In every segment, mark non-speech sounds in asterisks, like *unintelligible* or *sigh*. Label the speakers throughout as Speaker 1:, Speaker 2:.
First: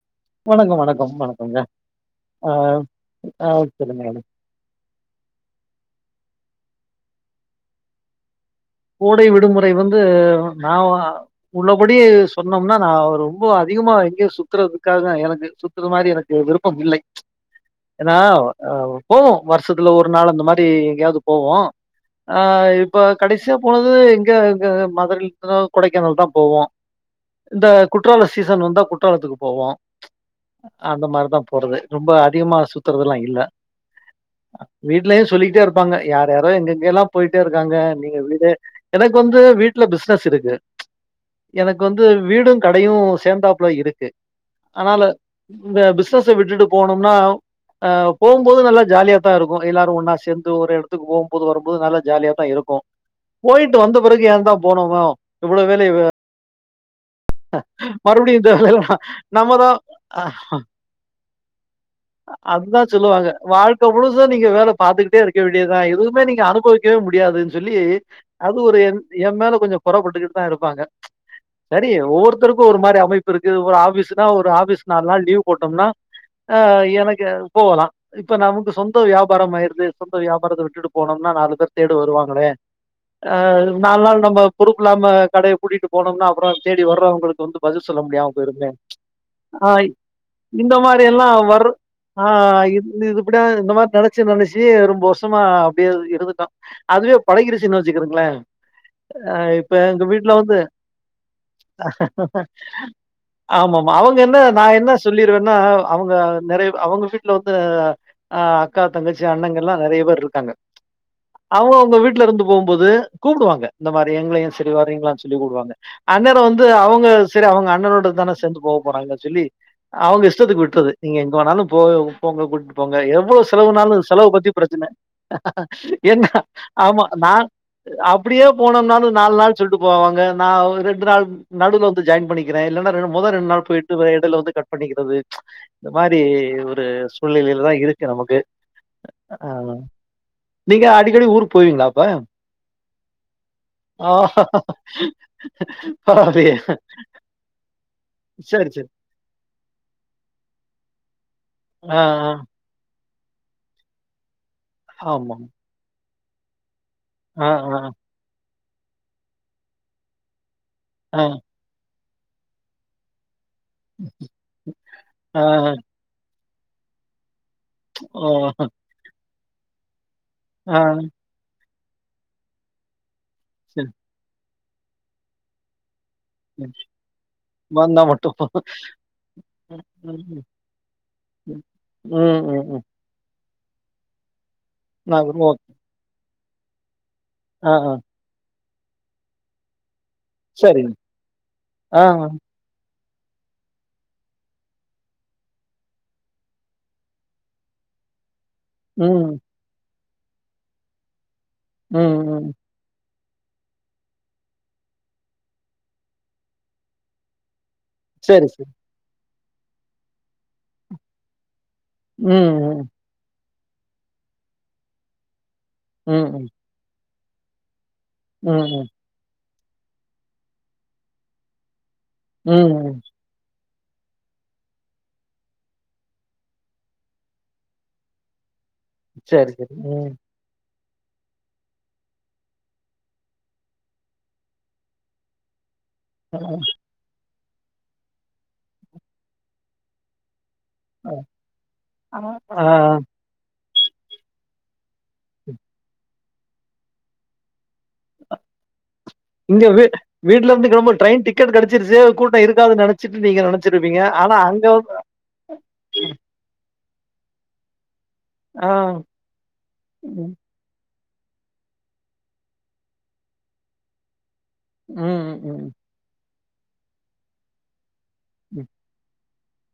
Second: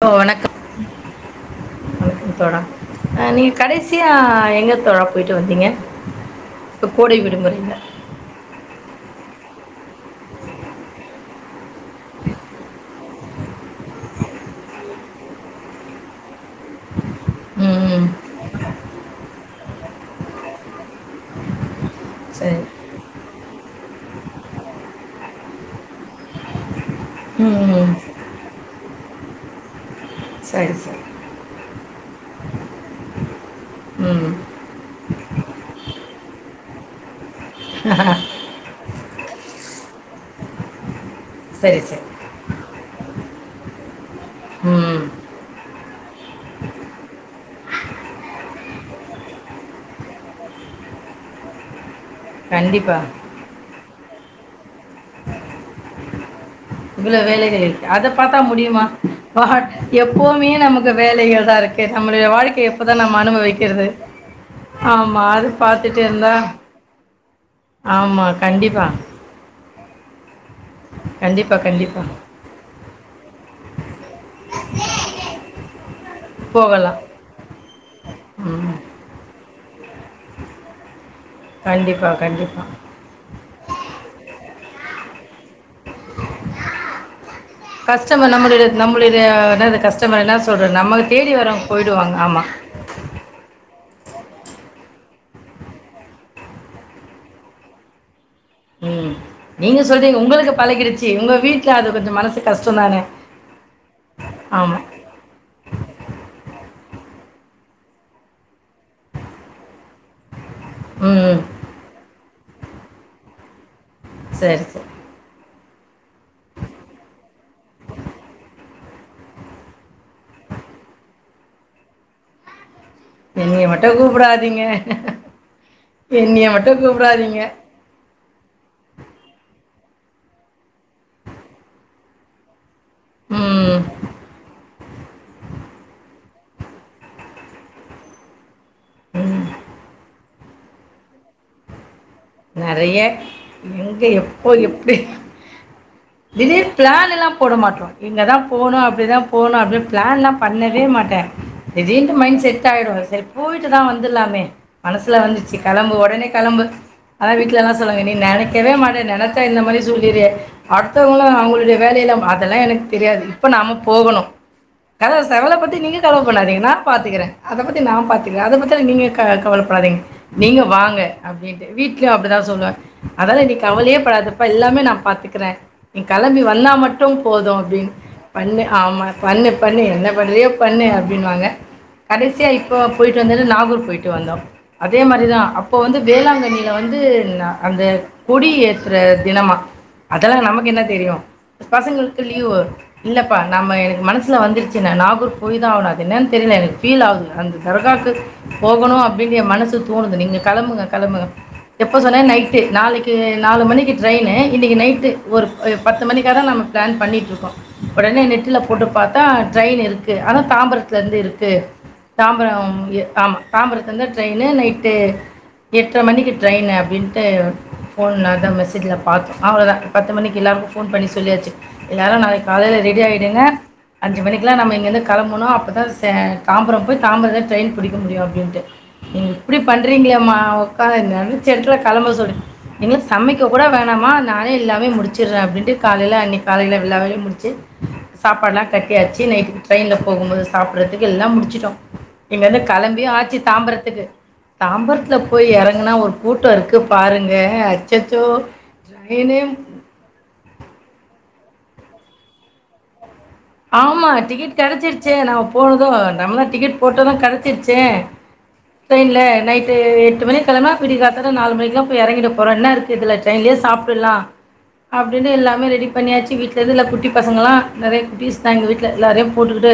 Speaker 1: Hello வணக்கம்
Speaker 2: வணக்கம் வணக்கங்க
Speaker 1: வணக்கம்
Speaker 2: ஆ
Speaker 1: தோழா
Speaker 2: ஆ
Speaker 1: நீங்க
Speaker 2: சொல்லுங்க
Speaker 1: கடசியா
Speaker 2: மேடம்.
Speaker 1: எங்க தோழா போயிட்டு வந்தீங்க இப்ப கோடை விடுமுறையில
Speaker 2: கோடை விடுமுறை வந்து நா அ உள்ளபடி சொன்னோம்னா நா ரொம்ப அதிகமா எங்கயோ சுத்துறதுக்காக எனக்கு சுத்துற மாரி எனக்கு விருப்பம் இல்லை
Speaker 1: ம் ம்
Speaker 2: ஏனா போவோம் வருஷ்ஸத்துல ஒரு நாள் அந்த மாரி எங்கேயாவது போவோ அ
Speaker 1: சரி
Speaker 2: இப்ப கடைசி ச்ச போனது எங்கங்க மதுரையில் *inaudible* கொடைக்கானல் தா போவோ
Speaker 1: ம்
Speaker 2: இந்த
Speaker 1: ம்
Speaker 2: குற்றால சீசன் வந்தா குற்றாலத்துக்கு போவோ
Speaker 1: சரி சரி
Speaker 2: அந்த மாரிதா போறது ரொம்ப அதிகமா சுத்துறதுல்லா ல்ல
Speaker 1: ம்
Speaker 2: வீட்லயு சொல்லிக்கிட்டே இருப்பாங்க யார் யாரோ எங்கெங்கல்லா போயிட்டேருக்காங்க நீங்க வீ எனக்கு வந்து வீட்ல பிஸ்னஸுருக்கு
Speaker 1: சரி
Speaker 2: எனக்
Speaker 1: சரி
Speaker 2: வந்து வீடு கடயு சேந்தாப்புல இருக்கு
Speaker 1: ம்
Speaker 2: அதனால இந்த பிஸ்னஸ விட்டுட்டு போனோம்னா அ போம்போது நல்லா ஜாலியா தா இருக்கு எல்லாரு ஒன்னா சேந்து ஒரு எடத்துக் போம்போது வரும்போது நல்லா ஜாலியா தா இருக்கு
Speaker 1: கண்டிப்பா
Speaker 2: போயிட்டு வந்த பெறகு ஏ தா போனோமோ இவ்ளோ வேலய வெ
Speaker 1: இவ்ளோ வேலைகள் இருக்கு அத பாத்தா
Speaker 2: இந்த
Speaker 1: முடியுமா
Speaker 2: வேலைலாம்
Speaker 1: வா
Speaker 2: நம்ம தான் அ.
Speaker 1: எப்பவுமே நமக்கு வேலைகள் தாருக்கு
Speaker 2: அதுதா சொல்லுவாங்க வாழ்க்க முழுது நீங்க வேல பாத்துக்கிட்டே
Speaker 1: ஆமாம்
Speaker 2: இருக்க
Speaker 1: அது
Speaker 2: வேண்டியதுதா
Speaker 1: பார்த்துட்டு
Speaker 2: எதுவுமே
Speaker 1: இருந்தா
Speaker 2: நீங்க அனுபவிக்கவே முடியாதுன்னு சொல்லி
Speaker 1: ஆமாம்
Speaker 2: அது ஒரு
Speaker 1: கண்டிப்பாக
Speaker 2: என் ஏ மேல கொஞ்சோ பொறப்பட்டுக்கிட்டு தா இருப்பாங்க
Speaker 1: கண்டிப்பாக
Speaker 2: சரி
Speaker 1: கண்டிப்பாக
Speaker 2: ஒவ்வொருத்தருக்கு ஒரு மாரி அமைப்பு இருக்கு ஒர் *unintelligible* ஆபீஸு *unintelligible* *unintelligible* ஒரு ஆபிஸ் நாலு நாள் லீவ் போட்டோம்னா அ
Speaker 1: போகலாம்
Speaker 2: எனக்கு போகலா இப்ப நமக்கு
Speaker 1: ம்
Speaker 2: சொந்த வியாபாரம் ஆயி *unintelligible* சொந்த வியாபாரத்த விட்டுட்டுப் போனும்னா நாலு பேர் தேடு
Speaker 1: கண்டிப்பாக
Speaker 2: வருவாங்களே
Speaker 1: கண்டிப்பாக
Speaker 2: அ நாலு நாள் நம்ப பொறுப்புலாம கடை பூட்டிட்டு போனம்னா அப்புறோ தேடி வர்றவங்களுக்கு வந்து பதில் சொல்ல
Speaker 1: கஸ்டமர்
Speaker 2: முடியாம போய்ருமே
Speaker 1: நம்மளுடைய நம்மளுடைய
Speaker 2: ச்ச் அ
Speaker 1: என்னது கஸ்டமர் என்ன
Speaker 2: இந்த
Speaker 1: சொல்றது நம்ம
Speaker 2: மாரி
Speaker 1: தேடி
Speaker 2: எல்லாம்
Speaker 1: வரவங்க
Speaker 2: வரு
Speaker 1: போயிடுவாங்க
Speaker 2: அ
Speaker 1: ஆமா
Speaker 2: இத் இது *unintelligible* இந்த மார் நெனச்சு நெனைச்சி ரொம்ப வருஷமா அப்டியே இருந்துடோ அதுவே பழகிறிச்சின்னு வச்சுக்குறுங்களேன்
Speaker 1: ம்
Speaker 2: அ இப்ப
Speaker 1: நீங்க
Speaker 2: எங்க
Speaker 1: சொல்றீங்க
Speaker 2: வீட்ல
Speaker 1: உங்களுக்கு
Speaker 2: வந்து
Speaker 1: பழகிடுச்சு உங்க வீட்ல அது கொஞ்சம் மனசு கஷ்டம் தானே
Speaker 2: ஆமாமா அவுங்க என்ன நா
Speaker 1: ஆமா
Speaker 2: என்ன சொல்லிருவேன்னா அவுங்க நெறைய அவங்க வீட்ல வந்து அ அக்கா தங்கச்சி அண்ணங்கெல்லா நெறைய பேர் இருக்காங்க
Speaker 1: ம்
Speaker 2: ச்ச்அவுங்கவுங்க வீட்ல இருந்து போம்போது கூப்டுவாங்க இந்த மாதரி எங்களையு
Speaker 1: சரி
Speaker 2: செரி
Speaker 1: சரி
Speaker 2: வரீங்களான்னனு சொல்லி கூப்டுவாங்க அண்ணர வந்து அவுங்க செரி அவுங்க அண்ணனோட தான சேந்து போவ் போறாங்க சொல்லி அவுங்க இஷ்டத்துக்கு விட்றுது நீங்க எங வேணாலு போ போங்க கூட் போங்க எவ்ளோ
Speaker 1: என்னைய
Speaker 2: செலவுனாலு
Speaker 1: மட்டும்
Speaker 2: செலவு பத்தி
Speaker 1: கூப்பிடாதீங்க
Speaker 2: ப்ரெச்சன என்ன
Speaker 1: என்னைய மட்டும்
Speaker 2: ஆமா நா
Speaker 1: கூப்பிடாதீங்க
Speaker 2: அ அப் அப்புடியே போனோம்னாலு நாலு நாள் சொல்ட்டு போவாங்க நா ஒர் ரெண்டு நாள் ந- நடுவ்ல வந்து ஜாய்ன் பண்ணிக்கிறே இல்லனா ரெண் மொத ரெண்டு நாள்
Speaker 1: ம்
Speaker 2: போய்ட்டு வ எடைல வந்து கட் பண்ணிக்கிறது ச்ச் இந்த மாரி ஒரு சூழ்நிலையில தா இருக்கு நமக்கு அ அ ஆமா நீங்க அடிக்கடி ஊரு போவீங்ளா
Speaker 1: நெறைய எங்க எப்போ எப்டி
Speaker 2: பரவால்லயே!
Speaker 1: திடீர் பிளான் எல்லாம் போட மாட்டோ இங்கதா
Speaker 2: சரி,
Speaker 1: போணு
Speaker 2: சரி.
Speaker 1: அப்டிதா போணு அப்டின் பிளான் லா பண்ணவே மாட்டே
Speaker 2: ஆ,
Speaker 1: திடிர்ன்டு
Speaker 2: ஆ.
Speaker 1: மைண் செட் ஆயிடு செரி போய்ட்டுதா வந்துலாமே மனசுல
Speaker 2: ஆமாமா.
Speaker 1: வந்துச்சு கெளம்பு ஒடனே கெளம்பு அத
Speaker 2: ஆ,
Speaker 1: வீட்லெல்லா
Speaker 2: ஆ,
Speaker 1: சொல்லுங்க இனி நானே க்கவே மாட்டே நெனச்சாவ் இந்த மாரி *unintelligible*
Speaker 2: ஆ,
Speaker 1: அட்த்தவங்கலா‌ அவங்களுடைய வேலையெல்லாம் அதெல்லா எனக்கு தெரியாது ப்ப நாம போகணு *unintelligible*
Speaker 2: ஆ,
Speaker 1: செவல பத்தி நீங்க கவல பண்ணாதீங்க நா பாத்துக்கிறே அத பத்தி நா
Speaker 2: ஓ!
Speaker 1: பாத்துக்கற அத பத்திலா நீங்க ஏ அ கவலப்படாதீங் நீங்க
Speaker 2: ஆ,
Speaker 1: வாங்க அப்டின் வீட் கே அப்டிதா சொல்றாங்க அதல்லா நீ
Speaker 2: சரி,
Speaker 1: கவலயேப்படாத ப்ப எல்லாமே நா பாத்துக்கறே நீ கெளம்பி வந்தா
Speaker 2: சரி.
Speaker 1: மட்டு போது அப்டின்
Speaker 2: வந்தா மட்டும்
Speaker 1: பண்ணு
Speaker 2: போதும்.
Speaker 1: ஆமா பண்ணு
Speaker 2: ம்,
Speaker 1: பண்ணு என்ன
Speaker 2: ம், ம்.
Speaker 1: பண்றயோ பண்ணு அப்டின்வாங்க
Speaker 2: ம்,
Speaker 1: கடைசியா
Speaker 2: ம்,
Speaker 1: இப்போ
Speaker 2: ம்.
Speaker 1: போய்ட்டு வந்தது நாகூர் போயிட்டு வந்தோ அதே
Speaker 2: நான்
Speaker 1: மாரி
Speaker 2: ஒரு
Speaker 1: தா
Speaker 2: ஓகே.
Speaker 1: அப்ப வந்து வேளாங்கண்ணி இங்க வந்து ஏனா
Speaker 2: ஆ,
Speaker 1: அந்த
Speaker 2: ஆ.
Speaker 1: கொடியே ற்ற தினமா அதெல்லா நமக்கு என்ன
Speaker 2: சரிங்க.
Speaker 1: தெரியு
Speaker 2: ஆ,
Speaker 1: பசங்களுக்கு
Speaker 2: ஆ.
Speaker 1: லீவு இல்லப்பா நம்ம எனக்கு மனசுல வந்துருச்சு நா நாகூர் போயி தா ஆவுனு அது என்னன் தெரில எனக்கு ஃபீல் ஆகுது அந்த தர்காக்கு போகணு
Speaker 2: ம்,
Speaker 1: அப்டின் ஏ மனசுக் தோணுது நீங்க கெளம்புங்க கெளம்புங்க
Speaker 2: ம்,
Speaker 1: எப்ப சொன்னே
Speaker 2: ம்.
Speaker 1: நைட்டு நாளைக் கு நாலு மணிக்கு ட்ரெய்னு இன்னிக்கி நைட்டு ஒரு எ பத்து மணிக்கா தா நம்ம பிளான் பண்ணிட்ருக்கோ ஒடனே
Speaker 2: சரி,
Speaker 1: நெட்ல
Speaker 2: சரி.
Speaker 1: போட்டு பாத் தா ட்ரெய்ன் இருக்கு அது தாம்பரத்துலருந்து இருக்கு
Speaker 2: ம்,
Speaker 1: தாம்பரம்
Speaker 2: ம்,
Speaker 1: எ ஆமா தாம்பரத்துருந்து ட்ரெய்னு நைட்டு எட்டர
Speaker 2: ம்,
Speaker 1: மணிக்கு
Speaker 2: ம்,
Speaker 1: *unintelligible* அப்டின்ட்டு ஃபோன்ல அதா
Speaker 2: ம், ம்,
Speaker 1: மெசேஜுல பாத்தோ அவ்ளோ தா பத்து மணிக்கு எல்லார்க்கு ஃபோன் பண்ணி சொல்லியாச்சு எல்லாரு நாளைக்
Speaker 2: ம்,
Speaker 1: காலைல
Speaker 2: ம்.
Speaker 1: ரெடி ஆயிடுங்க அஞ்சு மணிக்லா நம்ம இங்கிர்ந்து கெளம்பனு அப்பதா சே தாம்பரம் போய் தாம்பரந்து ட்ரெய்ன் புடிக்க முடியு அப்டீன்ட்டு *unintelligible*
Speaker 2: சரி,
Speaker 1: இப்டி
Speaker 2: சரி. ம்.
Speaker 1: பண்றீங்களேமா *unintelligible* என்னனு *unintelligible* கெளம்ப சொல்லு எங்களுக்கு சமைக்க கூட வேணாமா நானே எல்லாமே முடிச்சிர்ற அப்டின்ட்டு காலைல
Speaker 2: ஆ,
Speaker 1: அன்னிக் காலைல எல்லா வேலயு முடி ச்சு சாப்பாட்லா கட்டியாச்சு நைட்டுக் ட்ரெய்ன்ல போகும்போது சாப்பிடறதுக்கு
Speaker 2: ஆ,
Speaker 1: எல்லா முடிச்சுட்டோ
Speaker 2: ஆ.
Speaker 1: இங்கந்து
Speaker 2: ஆ.
Speaker 1: கெளம்பியு ஆச்சு தாம்பரத் க்கு தாம்பரத் போய் எறங்கனா ஒரு ஊட்ட ருக்கு பாருங்க அச்சச்சோ ட்ரெயினே
Speaker 2: இங்க வீட் வீட்டுலருந்து கெளம்பத் போத் ட்ரெயின் டிக் டிக்கட் கெடச்சிருச்சு கூட்ட இருக்காது நினை
Speaker 1: ஆமா டிக்கெட் கெடைச்சிருச்சே நாம் போனது நம்ம டிக்கெட் போட்டதும் கெடச்சிருச்ச தே
Speaker 2: ஆ.
Speaker 1: ட்ரெயின்ல நைட்டு எட்டு
Speaker 2: ம்,
Speaker 1: மணி கிழம்னா விடி கா ச நாலு மணிக்லா போய் எறங்கிட போறோ என்ன இருக்கு இதுல டிரெயின்லயே சாப்பிட்லா
Speaker 2: ம்,
Speaker 1: அப்படின்னு
Speaker 2: ம்,
Speaker 1: எல்லாமே
Speaker 2: ம்,
Speaker 1: ரெடி பண்ணியாச்சு வீட்டு தெதுல குட்டி பசங்கள்லா நெறைய குட்டி நா
Speaker 2: ம்.
Speaker 1: எங்க வீட்டில எல்லாரையும் பூட்டுகிட்டு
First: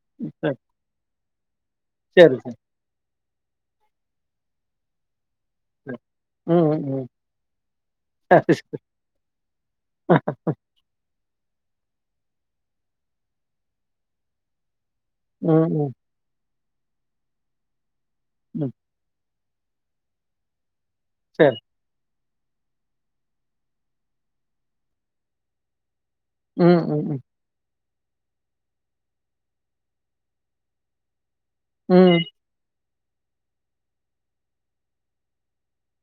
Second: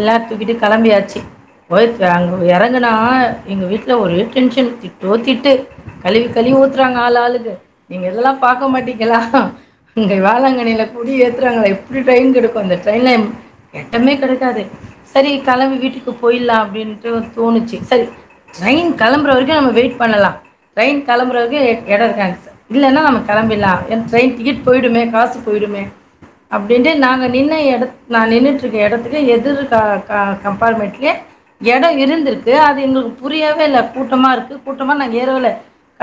Speaker 1: எல்லா
Speaker 2: சரி.
Speaker 1: தூக்கிட்டு கெளம்பியாச்சு போய்ட்
Speaker 2: சேரி
Speaker 1: அங்க
Speaker 2: சேரி
Speaker 1: எறங்குனா எங்க வீட்டில ஒரே டென்ஷன் திட்டோ திட் ட்டு
Speaker 2: சேரி
Speaker 1: கழிவி கழிவி ஊத்துறாங்க ஆளுளாக்கு நீங்க இதெல்லா பாக்க மாட்டீங்களா இங்க வேளங்கனில கூடியே றாங்களே எப்டி டைம் கெடுக்கு அது ஃபிரன்னேம் கட்டமே கெடக்காது சரி
Speaker 2: ம்
Speaker 1: கெலம்பு
Speaker 2: ம்
Speaker 1: வீட்டுக்கு போய்லாம் அப்டின்ட்டு தோணுச்சு சரி
Speaker 2: ம்
Speaker 1: டிரைன் கெளம்பறவரைக் நம்ம வெயிட் பண்ணலா ட்ரெயின்
Speaker 2: சரி
Speaker 1: கெளம்புறதுக்கு
Speaker 2: சரி
Speaker 1: எ எடம் இருக்கா இல்லன்னா நம்ம கெளம்பிலா ஏ ட்ரெயின் டிக்கெட் போயிடுமே காஸ் போயிடுமே
Speaker 2: ம் ம் ம் சரி ம்
Speaker 1: அப்படின்ட்டு
Speaker 2: ம் ம்
Speaker 1: நாங்க நின்ன எ நா நின்னுட்ருக்க எடத்துலயே எதிர் க க கம்பார்ட்மெண்ட்லயே எடம்
Speaker 2: ம்
Speaker 1: இருந்திருக்கு அது எங்களுக் புரியவே இல்ல கூட்டமா இருக்கு கூட்டமா நாங்க ஏறோவெல்ல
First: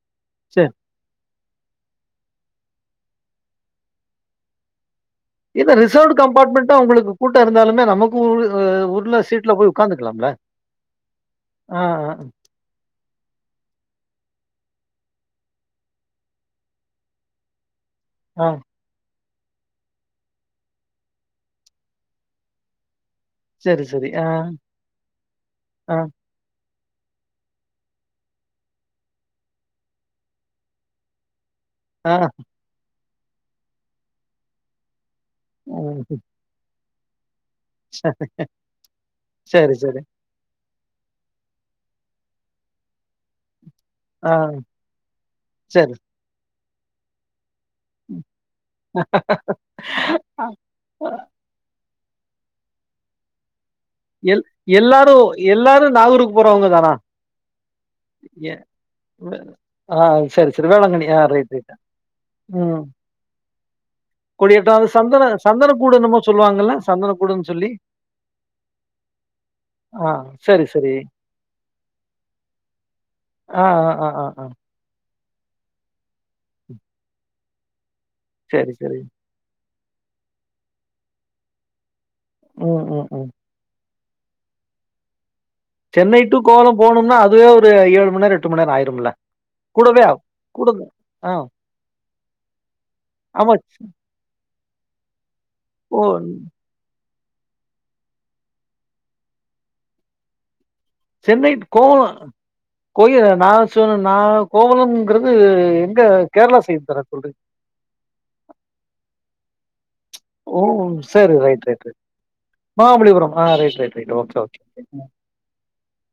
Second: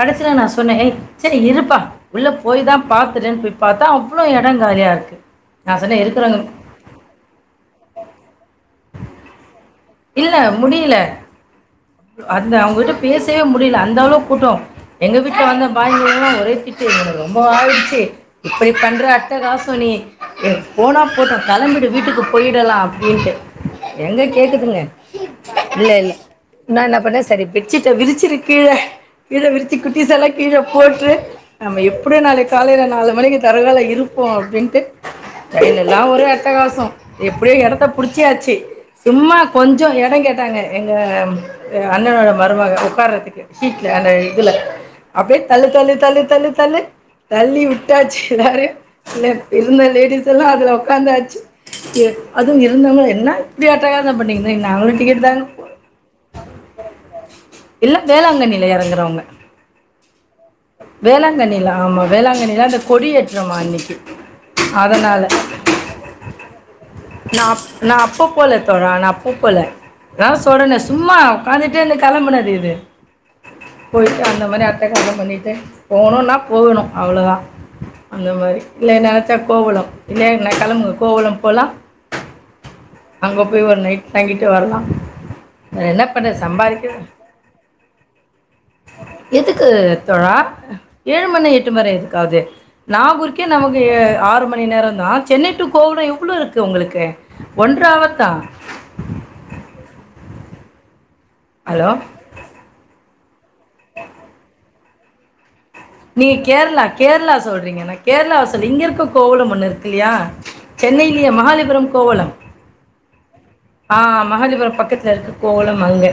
Speaker 1: கடசில நான்
Speaker 2: சரி
Speaker 1: சொன்னேன் ஏய் செரி இருப்பா உள்ளே போய் தான் பாத்துடுன்னு போய் பாத்தா அவ்வளோ எடங் காலியா இருக்கு
Speaker 2: இத
Speaker 1: நான் சொன்னே
Speaker 2: ரிசர்வ்ட்
Speaker 1: இருக்குறவங்க
Speaker 2: கம்பார்ட்மெண்ட்டா உங்களுக்கு கூட்டோ இருந்தாலுமே நமக்கு உய் உள்ள சீட்ல போய் ஒக்
Speaker 1: இல்ல முடியல
Speaker 2: ஆ ஆ
Speaker 1: அந்த அவுங்கட்ட பேசவே முடியல அந்த அளவுக் கூட்டோ எங்க வீட்ல வந்த பாய்ங்கல்லா ஒரே திட்டு எங்களுக் ரொம்ப ஆயிடுச் தே
Speaker 2: ஆ
Speaker 1: இப்டி பண்ற அட் ட்டகாசோ நீ போனா போட்டும் கெளம்பிடு வீட்டுக்கு போயிடலாம் ப்படின்ட்டு
Speaker 2: சரி சரி
Speaker 1: எங்க
Speaker 2: ஆ
Speaker 1: கேக்குதுங்க இல்ல
Speaker 2: ஆ
Speaker 1: இல் நா என்ன பண்ணே செரி பெட்ஷீட்ட விரிச்சுரு கீழ கீழ விரிச்சு குட்டிஸெல்லா கீழ போட்று நம்ம
Speaker 2: ஆ
Speaker 1: எப்புடியோ நாளைக் காலையில நாள மணிக்கு தருகால இருப்போ அப்டின்ட்டு ட்ரெய்னெல்லா
Speaker 2: ம்
Speaker 1: ஒரே அட்ட காசோ எப்புடியோ எடத்த
Speaker 2: ச
Speaker 1: பிடிச்சியாச்சு சும்மா
Speaker 2: சரி
Speaker 1: கொஞ்சோ
Speaker 2: சரி
Speaker 1: எடோ கேட்டாங்க எங்க அண்ணனோட மருமக உட்கார்றதுக்கு சீட்ல அந்த
Speaker 2: ஆ
Speaker 1: இதுல அப்டியே தள்ளி
Speaker 2: சரி
Speaker 1: தள்ளி தள்ளி தள்ளி தள்ளு தள்ளி விட் விட்டாச்சு எல்லாரயு இல்ல இருந்த லேடிஸ் எல்லா அதுல உக்காந்தாச்சு செ அதுவு இருந்தாமலே என்ன இப்டி அட்டகாசம்
Speaker 2: எல்
Speaker 1: பண்ணீங்கன்னா நாங்களு
Speaker 2: எல்லாரு
Speaker 1: டிக்கெட் தாங்க
Speaker 2: எல்லாரு நாவூருக்
Speaker 1: இல்ல
Speaker 2: எ
Speaker 1: வேளாங்கண்ணில எறங்குறவங்க
Speaker 2: வ ஆ ஓக் செரி செரி வேளாங்கண்ணியா ரைட்
Speaker 1: வேளாங்கண்ணில
Speaker 2: ரைட்
Speaker 1: ஆமா வேளாங்கண்ணில அந்த
Speaker 2: உம்
Speaker 1: கொடி ஏற்றமா அன்னைக்கு
Speaker 2: கொடியேற்றோ அது
Speaker 1: அதனால
Speaker 2: சந்தன சந்தனக்கூடு என்னுமோ சொல்லுவாங்கல்ல சந்தனக்கூடுன்னு சொல்லி
Speaker 1: *unintelligible* நானா அப்பப்போல
Speaker 2: ஆ
Speaker 1: நா தா
Speaker 2: சரி,
Speaker 1: சொன்னனே
Speaker 2: சரி.
Speaker 1: சும்மா உக்காந்துட்டே கெளம்புனது இது
Speaker 2: ஆ, ஆ, ஆ,
Speaker 1: போயிட்டு
Speaker 2: ஆ,
Speaker 1: அந்த
Speaker 2: ஆ.
Speaker 1: மாரி அட்டகா ச பண்ணீட் ட்டு போணுன்னா போகணு அவ்ளோதா அந்த மாரி
Speaker 2: சரி,
Speaker 1: இல்ல
Speaker 2: சரி.
Speaker 1: நெனைச்சா கோவலம் இல்லயின்னா கெளம்புங்க கோவளம் போலாம்
Speaker 2: ம், ம், ம்.
Speaker 1: அங்க போய் ஒரு நைட் தங்கிட்டு வரலாம் வேற என்ன
Speaker 2: சென்னை
Speaker 1: பண்ண
Speaker 2: டு கோவலம்
Speaker 1: சம்பாதிக்க
Speaker 2: போனும்னா அதுவே ஒரு ஏழுமண் நேரோ எட்டுமண் நேரோ ஆயிரும்ல கூடவே ஆகும்.
Speaker 1: ழா
Speaker 2: கூட
Speaker 1: ஏழு
Speaker 2: ஆ.
Speaker 1: மணி எட்டு வரயு எதுக்காவது நாகூர்ககர்கே
Speaker 2: ஆமா.
Speaker 1: நமக்கு ஏ ஆறு மணி நேரோந் நான் சென்னை டு
Speaker 2: ஓ!
Speaker 1: *unintelligible* இவ்ளோ இருக்கு உங்களுக்கு ஒன்றாவத்தா
Speaker 2: சென்னை கோவுலொ கோயில நான் சோ நா கோவலம் ங்கிறது
Speaker 1: நீங்க கேரளா கேரளா சொல்றீங்க நா கேரளாவ சொல்ல இங்க இருக்க கோவலம் ஒன்னு இருக்கு இல்லையா
Speaker 2: ஓ!
Speaker 1: சென்னையிலியே
Speaker 2: சரி. Right, right,
Speaker 1: Mahabalipuram
Speaker 2: right.
Speaker 1: Kovalam
Speaker 2: Mahabalipuram. ஆ ரைட், ரைட், ரைட்.
Speaker 1: ஆஹ்
Speaker 2: ஓகே, ஓகே.
Speaker 1: மகாலிபுரம்
Speaker 2: ம்.
Speaker 1: பக்கத்துல இருக்கு கோவலம் அங்க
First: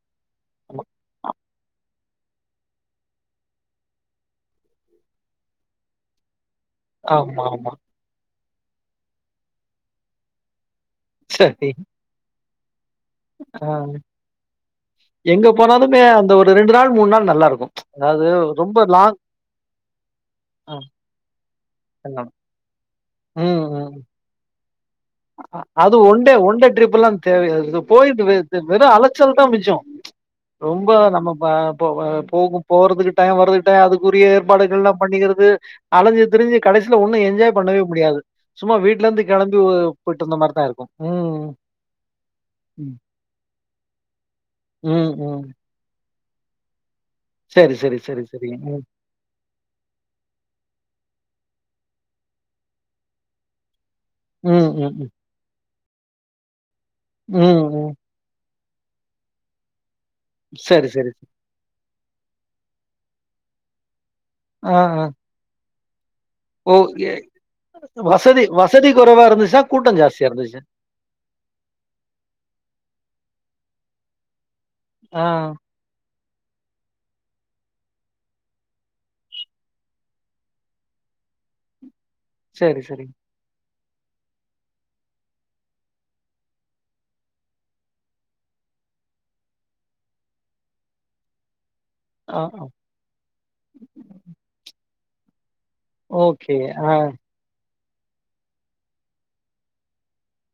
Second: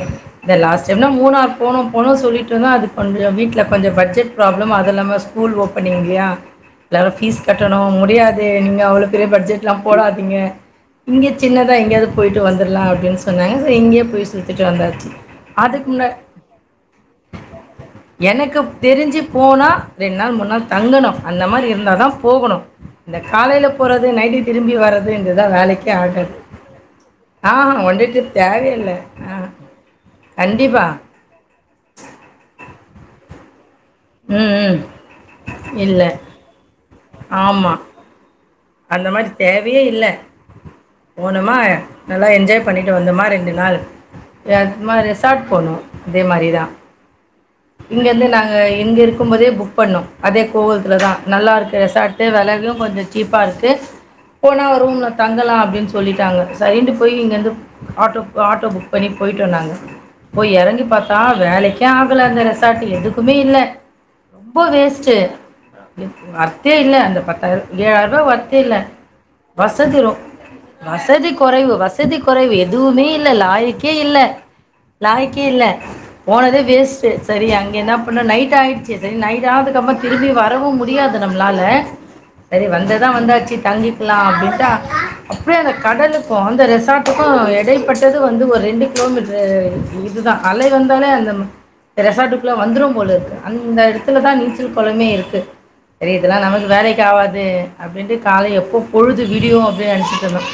Speaker 1: இந்த லாஸ்ட் டைம்னா மூணார் போனு போனு சொல்லிட்டுருந்தோ அது கொஞ்சோ வீட்ல கொஞ்சோ பட்ஜெட் ப்ராப்ளம் அதில்லாம ஸ்கூல் ஓப்பனிங் இல்லயா எல்லாரு
Speaker 2: ஆமா, ஆமா,
Speaker 1: ஃபீஸ்
Speaker 2: ஆமா.
Speaker 1: கட்டணும் முடியாது தே நீங்க அவ்ளவு பெரிய பட்ஜெட் எல்லாம் போடாதீங்க இங்க
Speaker 2: சரி.
Speaker 1: சின்னதாங்க எங்க போயிட்டு வந்துறலாம் அப் பிரண்ட்ஸ் வந்தாங்க
Speaker 2: ஆ.
Speaker 1: செரி இங்கேயே போய் சுத்திட்டு வந்தாச்சு
Speaker 2: எங்க
Speaker 1: அதுக்கு
Speaker 2: போனாலுமே
Speaker 1: முன்னா
Speaker 2: அந்த ஒரு நாள், நாள் நல்லாருக்கும். அதாவது
Speaker 1: எனக்கு
Speaker 2: ரொம்ப லாங்
Speaker 1: தெரிஞ்சு போனா ரெண் நாள் மூண் நாள்
Speaker 2: ஆ.
Speaker 1: தங்கணு அந்த மாரி எப் இருந்ததா போகணு இந்த
Speaker 2: ம்,
Speaker 1: காலைல
Speaker 2: ம்.
Speaker 1: போறது நைட்டுக்கு திரும்பி திரும்பி வர்ரது
Speaker 2: அது ஒண்டே ஒண்டே ட்ரிப்பெல்லா தேவயா
Speaker 1: ஆஹா
Speaker 2: அது
Speaker 1: ஒன் டே
Speaker 2: போயிட்டு வெ
Speaker 1: ட்ரிப் தேவையே
Speaker 2: வெறு
Speaker 1: இல்ல.
Speaker 2: அலைச்சல்தா
Speaker 1: ஆ
Speaker 2: மின்ச்சு ப்ச்
Speaker 1: கண்டிப்பா.
Speaker 2: ரொம்ப நம்ம ப ப போகும் போறதுக்கு டைம் வர்ரது அதுக்குரிய
Speaker 1: ம், ம்.
Speaker 2: ஏற்பாடுகள் எல்லாம் பண்ணிக்கிறது
Speaker 1: இல்ல.
Speaker 2: அலைஞ்சு திரிஞ்சு கடைசி ல ஒண்ணு என்ஜாய்
Speaker 1: ஆமா.
Speaker 2: பண்ணவே முடியாது சும்மா வீட்ல இருந்து கிளம்பி
Speaker 1: ல்ல
Speaker 2: போயிட்டு வந்த மாதிரி தான் இருக்கும் ம்
Speaker 1: போணுமா நல்லா என்ஜாய் பண்ணிட்டு
Speaker 2: ம்
Speaker 1: வந்தோமா ரெண்டு நாள் எ நாம
Speaker 2: ம் ம்.
Speaker 1: ரிசார்ட் போனோ அதே மாரிதா
Speaker 2: சரி சரி சரி
Speaker 1: இங்கிருந்து
Speaker 2: சரி
Speaker 1: நாங்க
Speaker 2: ம்
Speaker 1: இங்க இருக்கும்போதே புக் பண்ணோ அதே கோவலத்துலதா நல்லா இருக் கு சட்ட வெலகு கொஞ்சோ சீப்பாக இருக்கு போனா
Speaker 2: ம் ம்
Speaker 1: ரூம்ல
Speaker 2: ம்
Speaker 1: தங்கலா அப்டின் சொ சொல்லிட்டாங்க சரின்ட்டு போய் இங்கிருந்து
Speaker 2: ம், ம்.
Speaker 1: ஆட்டோ ஆட்டோ ஆட்டோ புக் பண்ணி போய்ட்டோ நாங்க போய் எறங்கி
Speaker 2: சரி சரி
Speaker 1: பாத்தா
Speaker 2: சரி.
Speaker 1: வேலெக் யாம் குல அந்த ரெசார்ட்டு எதுக்குமே இல்ல ரொம்போ
Speaker 2: ஆ ஆ
Speaker 1: வேஸ்ட்டு வொர்த்தே
Speaker 2: ஓ
Speaker 1: இல்ல அந்த
Speaker 2: எ-
Speaker 1: பத்தாயிர ஏழாயிர்வா
Speaker 2: வசதி
Speaker 1: வர்த்தே இல்ல
Speaker 2: வசதி குறைவா இருந்துச்சா
Speaker 1: வசதி
Speaker 2: கூட்டம்
Speaker 1: ரொ
Speaker 2: ஜாஸ்தியா இருந்துச்சு
Speaker 1: வசதி கொறைவு வசதி கொறைவு எதுவுமே இ இல்ல லாய்க்கே இல்ல
Speaker 2: ஆ
Speaker 1: லாய்க்கே இல்ல போனதே வேஸ் டு செரி அங்கே என்ன பண்ணா நைட் ஆகிடுச்சி செரின்னு நைட் ஆனதுக்கப்றம் திரும்பி வரவும் முடியாது நம்ளால சேரி
Speaker 2: சரி சரி
Speaker 1: வந்ததுதான் வந்தாச்சு தங்கி க்லாம் அப்டின்டு அப்புடியே அந்த கடலுக்கும் அந்த ரெசார்ட்டுக்கும் எடைப்பட்டது வந்து ஒரு ரெண்டு கிலோமீட்டரு ஆஹ் இதுதான் அலை வந்தாலே அந்த இந்த
Speaker 2: ஆ
Speaker 1: ரெசார்ட்டுக்குள்ள
Speaker 2: ஓகே
Speaker 1: வந்துரும் போலெருக்கு அந்த எடத்துல தான் நீச்சல் கொள மே இருக்கு செரி
Speaker 2: ஆ
Speaker 1: இதெல்லாம் நமக்கு
Speaker 2: ஆ,
Speaker 1: வேலைக்கு ஆவாது அப்டின்ட்டு காலை எப்போ பொழுது விடியூம் அப்டியே நெனச்சிட்டுருந்தோம்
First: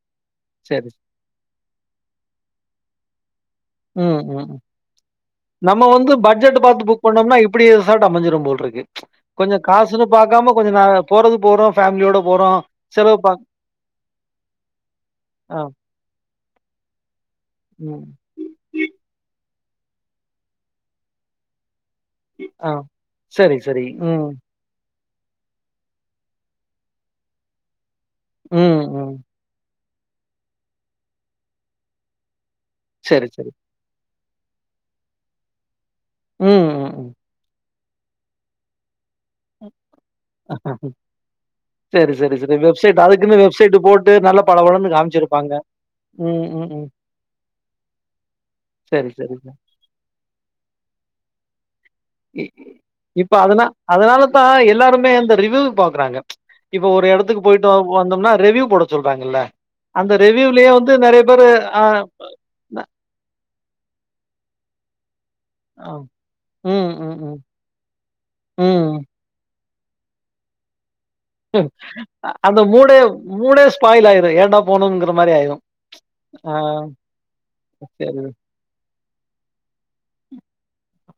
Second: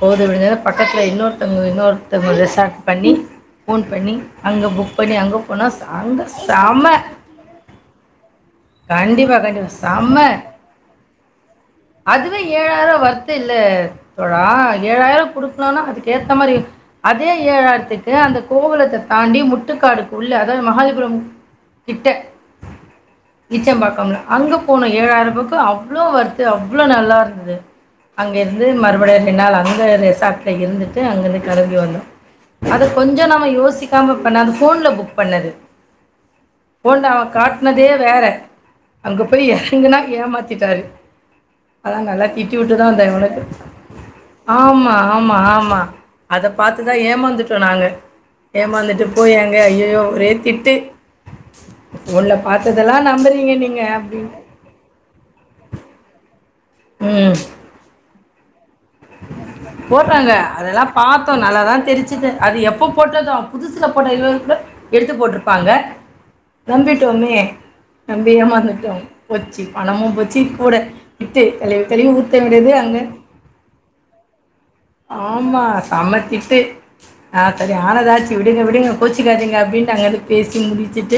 Speaker 1: பொழுது விடிஞ்சது
Speaker 2: சரி
Speaker 1: பக்கத்துல இன்னோர்த்த ம் இன்னோர்தங்க ரெசார்ட் பண்ணி ஃபோன் பண்ணி
Speaker 2: ம், ம்.
Speaker 1: அங்க புக் பண்ணி அங்க
Speaker 2: நம்ம வந்து பட்ஜெட்டு பாத்து புக் பண்ணோம்னா இப்டி ரெசார்ட் அமைஞ்சிரு போல்இருக்கு
Speaker 1: கண்டிப்பாக
Speaker 2: கொஞ்சோ
Speaker 1: கண்டிப்பாக
Speaker 2: காசுன்னு
Speaker 1: செம
Speaker 2: பாக்காம கொஞ்சோ நா போறது போறோ ஃபேம்லியோட
Speaker 1: அதுவே
Speaker 2: போறோ
Speaker 1: ஏழாயிரம்
Speaker 2: செலவு
Speaker 1: வருது
Speaker 2: பாக்
Speaker 1: இல்லை
Speaker 2: ஆ
Speaker 1: த்த மாரி அ அதே
Speaker 2: ம்,
Speaker 1: ஏழாயிர்த்துக்கு அந்த கோவலத்த தாண்டி முட் டுக்காடு உள்ள அதாவது மஹாலிப்புரம் கிட்ட
Speaker 2: ஆ. சரி, சரி.
Speaker 1: ஈச்சம்பாக்கம்லா
Speaker 2: ம்,
Speaker 1: அங்க போனு ஏழாயிரூவாக்கு அவ்ளோ வொர்த் அவ்ளோ நல்லா இருந்துது அங்க இருந்து
Speaker 2: ம்,
Speaker 1: மறுபடி
Speaker 2: ம்.
Speaker 1: ரெண்டு நாள் அந் ந்த ரெசார்ட்ல இருந்துட்டு அங்கிருந்து கெளம்பி வந்தோ அத கொஞ்சோ
Speaker 2: சரி,
Speaker 1: நம்ம
Speaker 2: சரி.
Speaker 1: யோசிக்காம இப்ப நா அந்த ஃபோன்ல புக் பண்ணது
Speaker 2: ம் ம் ம்
Speaker 1: ட்னதே வேற அங்க போய் எறங்கன்னா ஏமாத்திட்டாரு அதா
Speaker 2: சரி,
Speaker 1: நல்லா
Speaker 2: சரி, சரி.
Speaker 1: திட்டி விட்டுதா
Speaker 2: வெப்சைட்
Speaker 1: வந்தே உனக்கு
Speaker 2: அதுக்குன்னு வெப்சைட் போட்டு நல்லா
Speaker 1: ஆமா
Speaker 2: பளபளன்னு
Speaker 1: ஆமா
Speaker 2: காமிச்சிருப்பாங்க.
Speaker 1: ஆமா
Speaker 2: ம்,
Speaker 1: அத
Speaker 2: ம், ம்.
Speaker 1: பாத்துதா ஏமாந்துட்டோ நாங்க ஏமாந்துட்டு
Speaker 2: சரி,
Speaker 1: போய்
Speaker 2: சரி, சரி.
Speaker 1: அங்க ஐயயோ திட்டு பாத்ததெல்லாம்
Speaker 2: இப்ப
Speaker 1: நம்புறீங்க
Speaker 2: அதன
Speaker 1: நீங்க
Speaker 2: அதனால
Speaker 1: அப்டின்னு.
Speaker 2: தான் எல்லாருமே அந்த ரிவ்யூ பாக்குறாங்க இப்ப ஒரு எடத்துக்கு போயிட்டு வந்தோம்னா ரிவ்யூ போட சொல்றாங்கல்ல. அந்த
Speaker 1: போட்டாங்க
Speaker 2: ரிவ்யூலயே
Speaker 1: அதெல்லாம்
Speaker 2: வந்து நெறைய
Speaker 1: பார்த்தோம்
Speaker 2: பேரு
Speaker 1: நல்லாதான்
Speaker 2: ஆ.
Speaker 1: தெரிச்சுது அது எப்போ போட்டதோ புதுசுல போட்ட இன்னொருத் எடுத்து போட்ரு பாங்க
Speaker 2: ஆம் ம் ம் ம்
Speaker 1: நம்பிட்டோமே நம்பி
Speaker 2: ம்
Speaker 1: ஏமாந்துட்டோம் ஒத் சு பணமும் போச்சு கூட திட்டு
Speaker 2: ம்
Speaker 1: கழுவி கழுவி ஊற்ற
Speaker 2: அந்த
Speaker 1: விடுது
Speaker 2: மூடே மூடே ஸ்ப்பாய்லாயிற ஏண்டா
Speaker 1: ஆமா செமத்திட்டு ஆ சரி ஆனதாச்சு விடுங்க விடுங்க கோச்சிக்காதீங்க அப்பிடின்னு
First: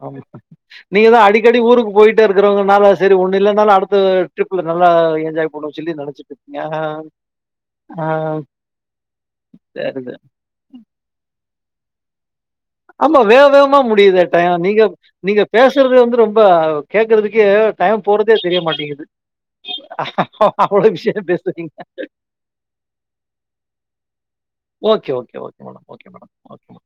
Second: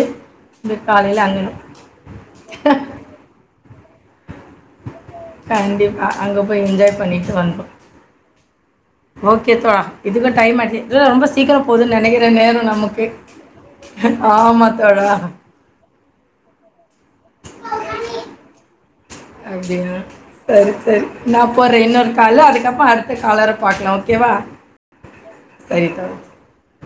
Speaker 2: ஆமா
Speaker 1: இந்த
Speaker 2: நீங்க
Speaker 1: காலையில்
Speaker 2: தான்
Speaker 1: அங்கே
Speaker 2: அடிக்கடி ஊருக்கு போயிட்டே இருக்கிறவங்கனால சரி ஒண்ணு இல்லைனாலும் அடுத் த ட்ரிப் நல்லா என்ஜாய் பண்ணுவோம் சொல்லி
Speaker 1: கண்டிப்பா
Speaker 2: நெனச்சுட்டு
Speaker 1: அங்க
Speaker 2: இருக்கீங்க.
Speaker 1: போய்
Speaker 2: ஆ
Speaker 1: என்ஜாய் பண்ணிட்டு வந்தோம்
Speaker 2: ஆ
Speaker 1: ஓகே தோழா
Speaker 2: சரி சரி.
Speaker 1: இதுக்கும் டைம் ஆயிருச்சு ரொம்ப சீக்கிரம் போது நினைக்கிற நேரம் நமக்கு
Speaker 2: ஆமா வேக வேகமா முடியுதே டைம்
Speaker 1: ஆமாம்
Speaker 2: நீங்க நீங்க பேசுறது வந்து ரொம்ப கேட்கறதுக்கே டைம் போறதே தெரிய மாட்டேங்குது.
Speaker 1: அப்டியா சரி
Speaker 2: அவ்ளோ
Speaker 1: சரி
Speaker 2: விஷயம்
Speaker 1: நான்
Speaker 2: பேசுறீங்க.
Speaker 1: போறேன் இன்னொரு கால் அதுக்கப்புறம் அடுத்த காலரை பார்க்கலாம் ஓகேவா
Speaker 2: ஓகே ஓகே ஓகே மேடம்
Speaker 1: சரி
Speaker 2: ஓகே
Speaker 1: தோழி
Speaker 2: மேட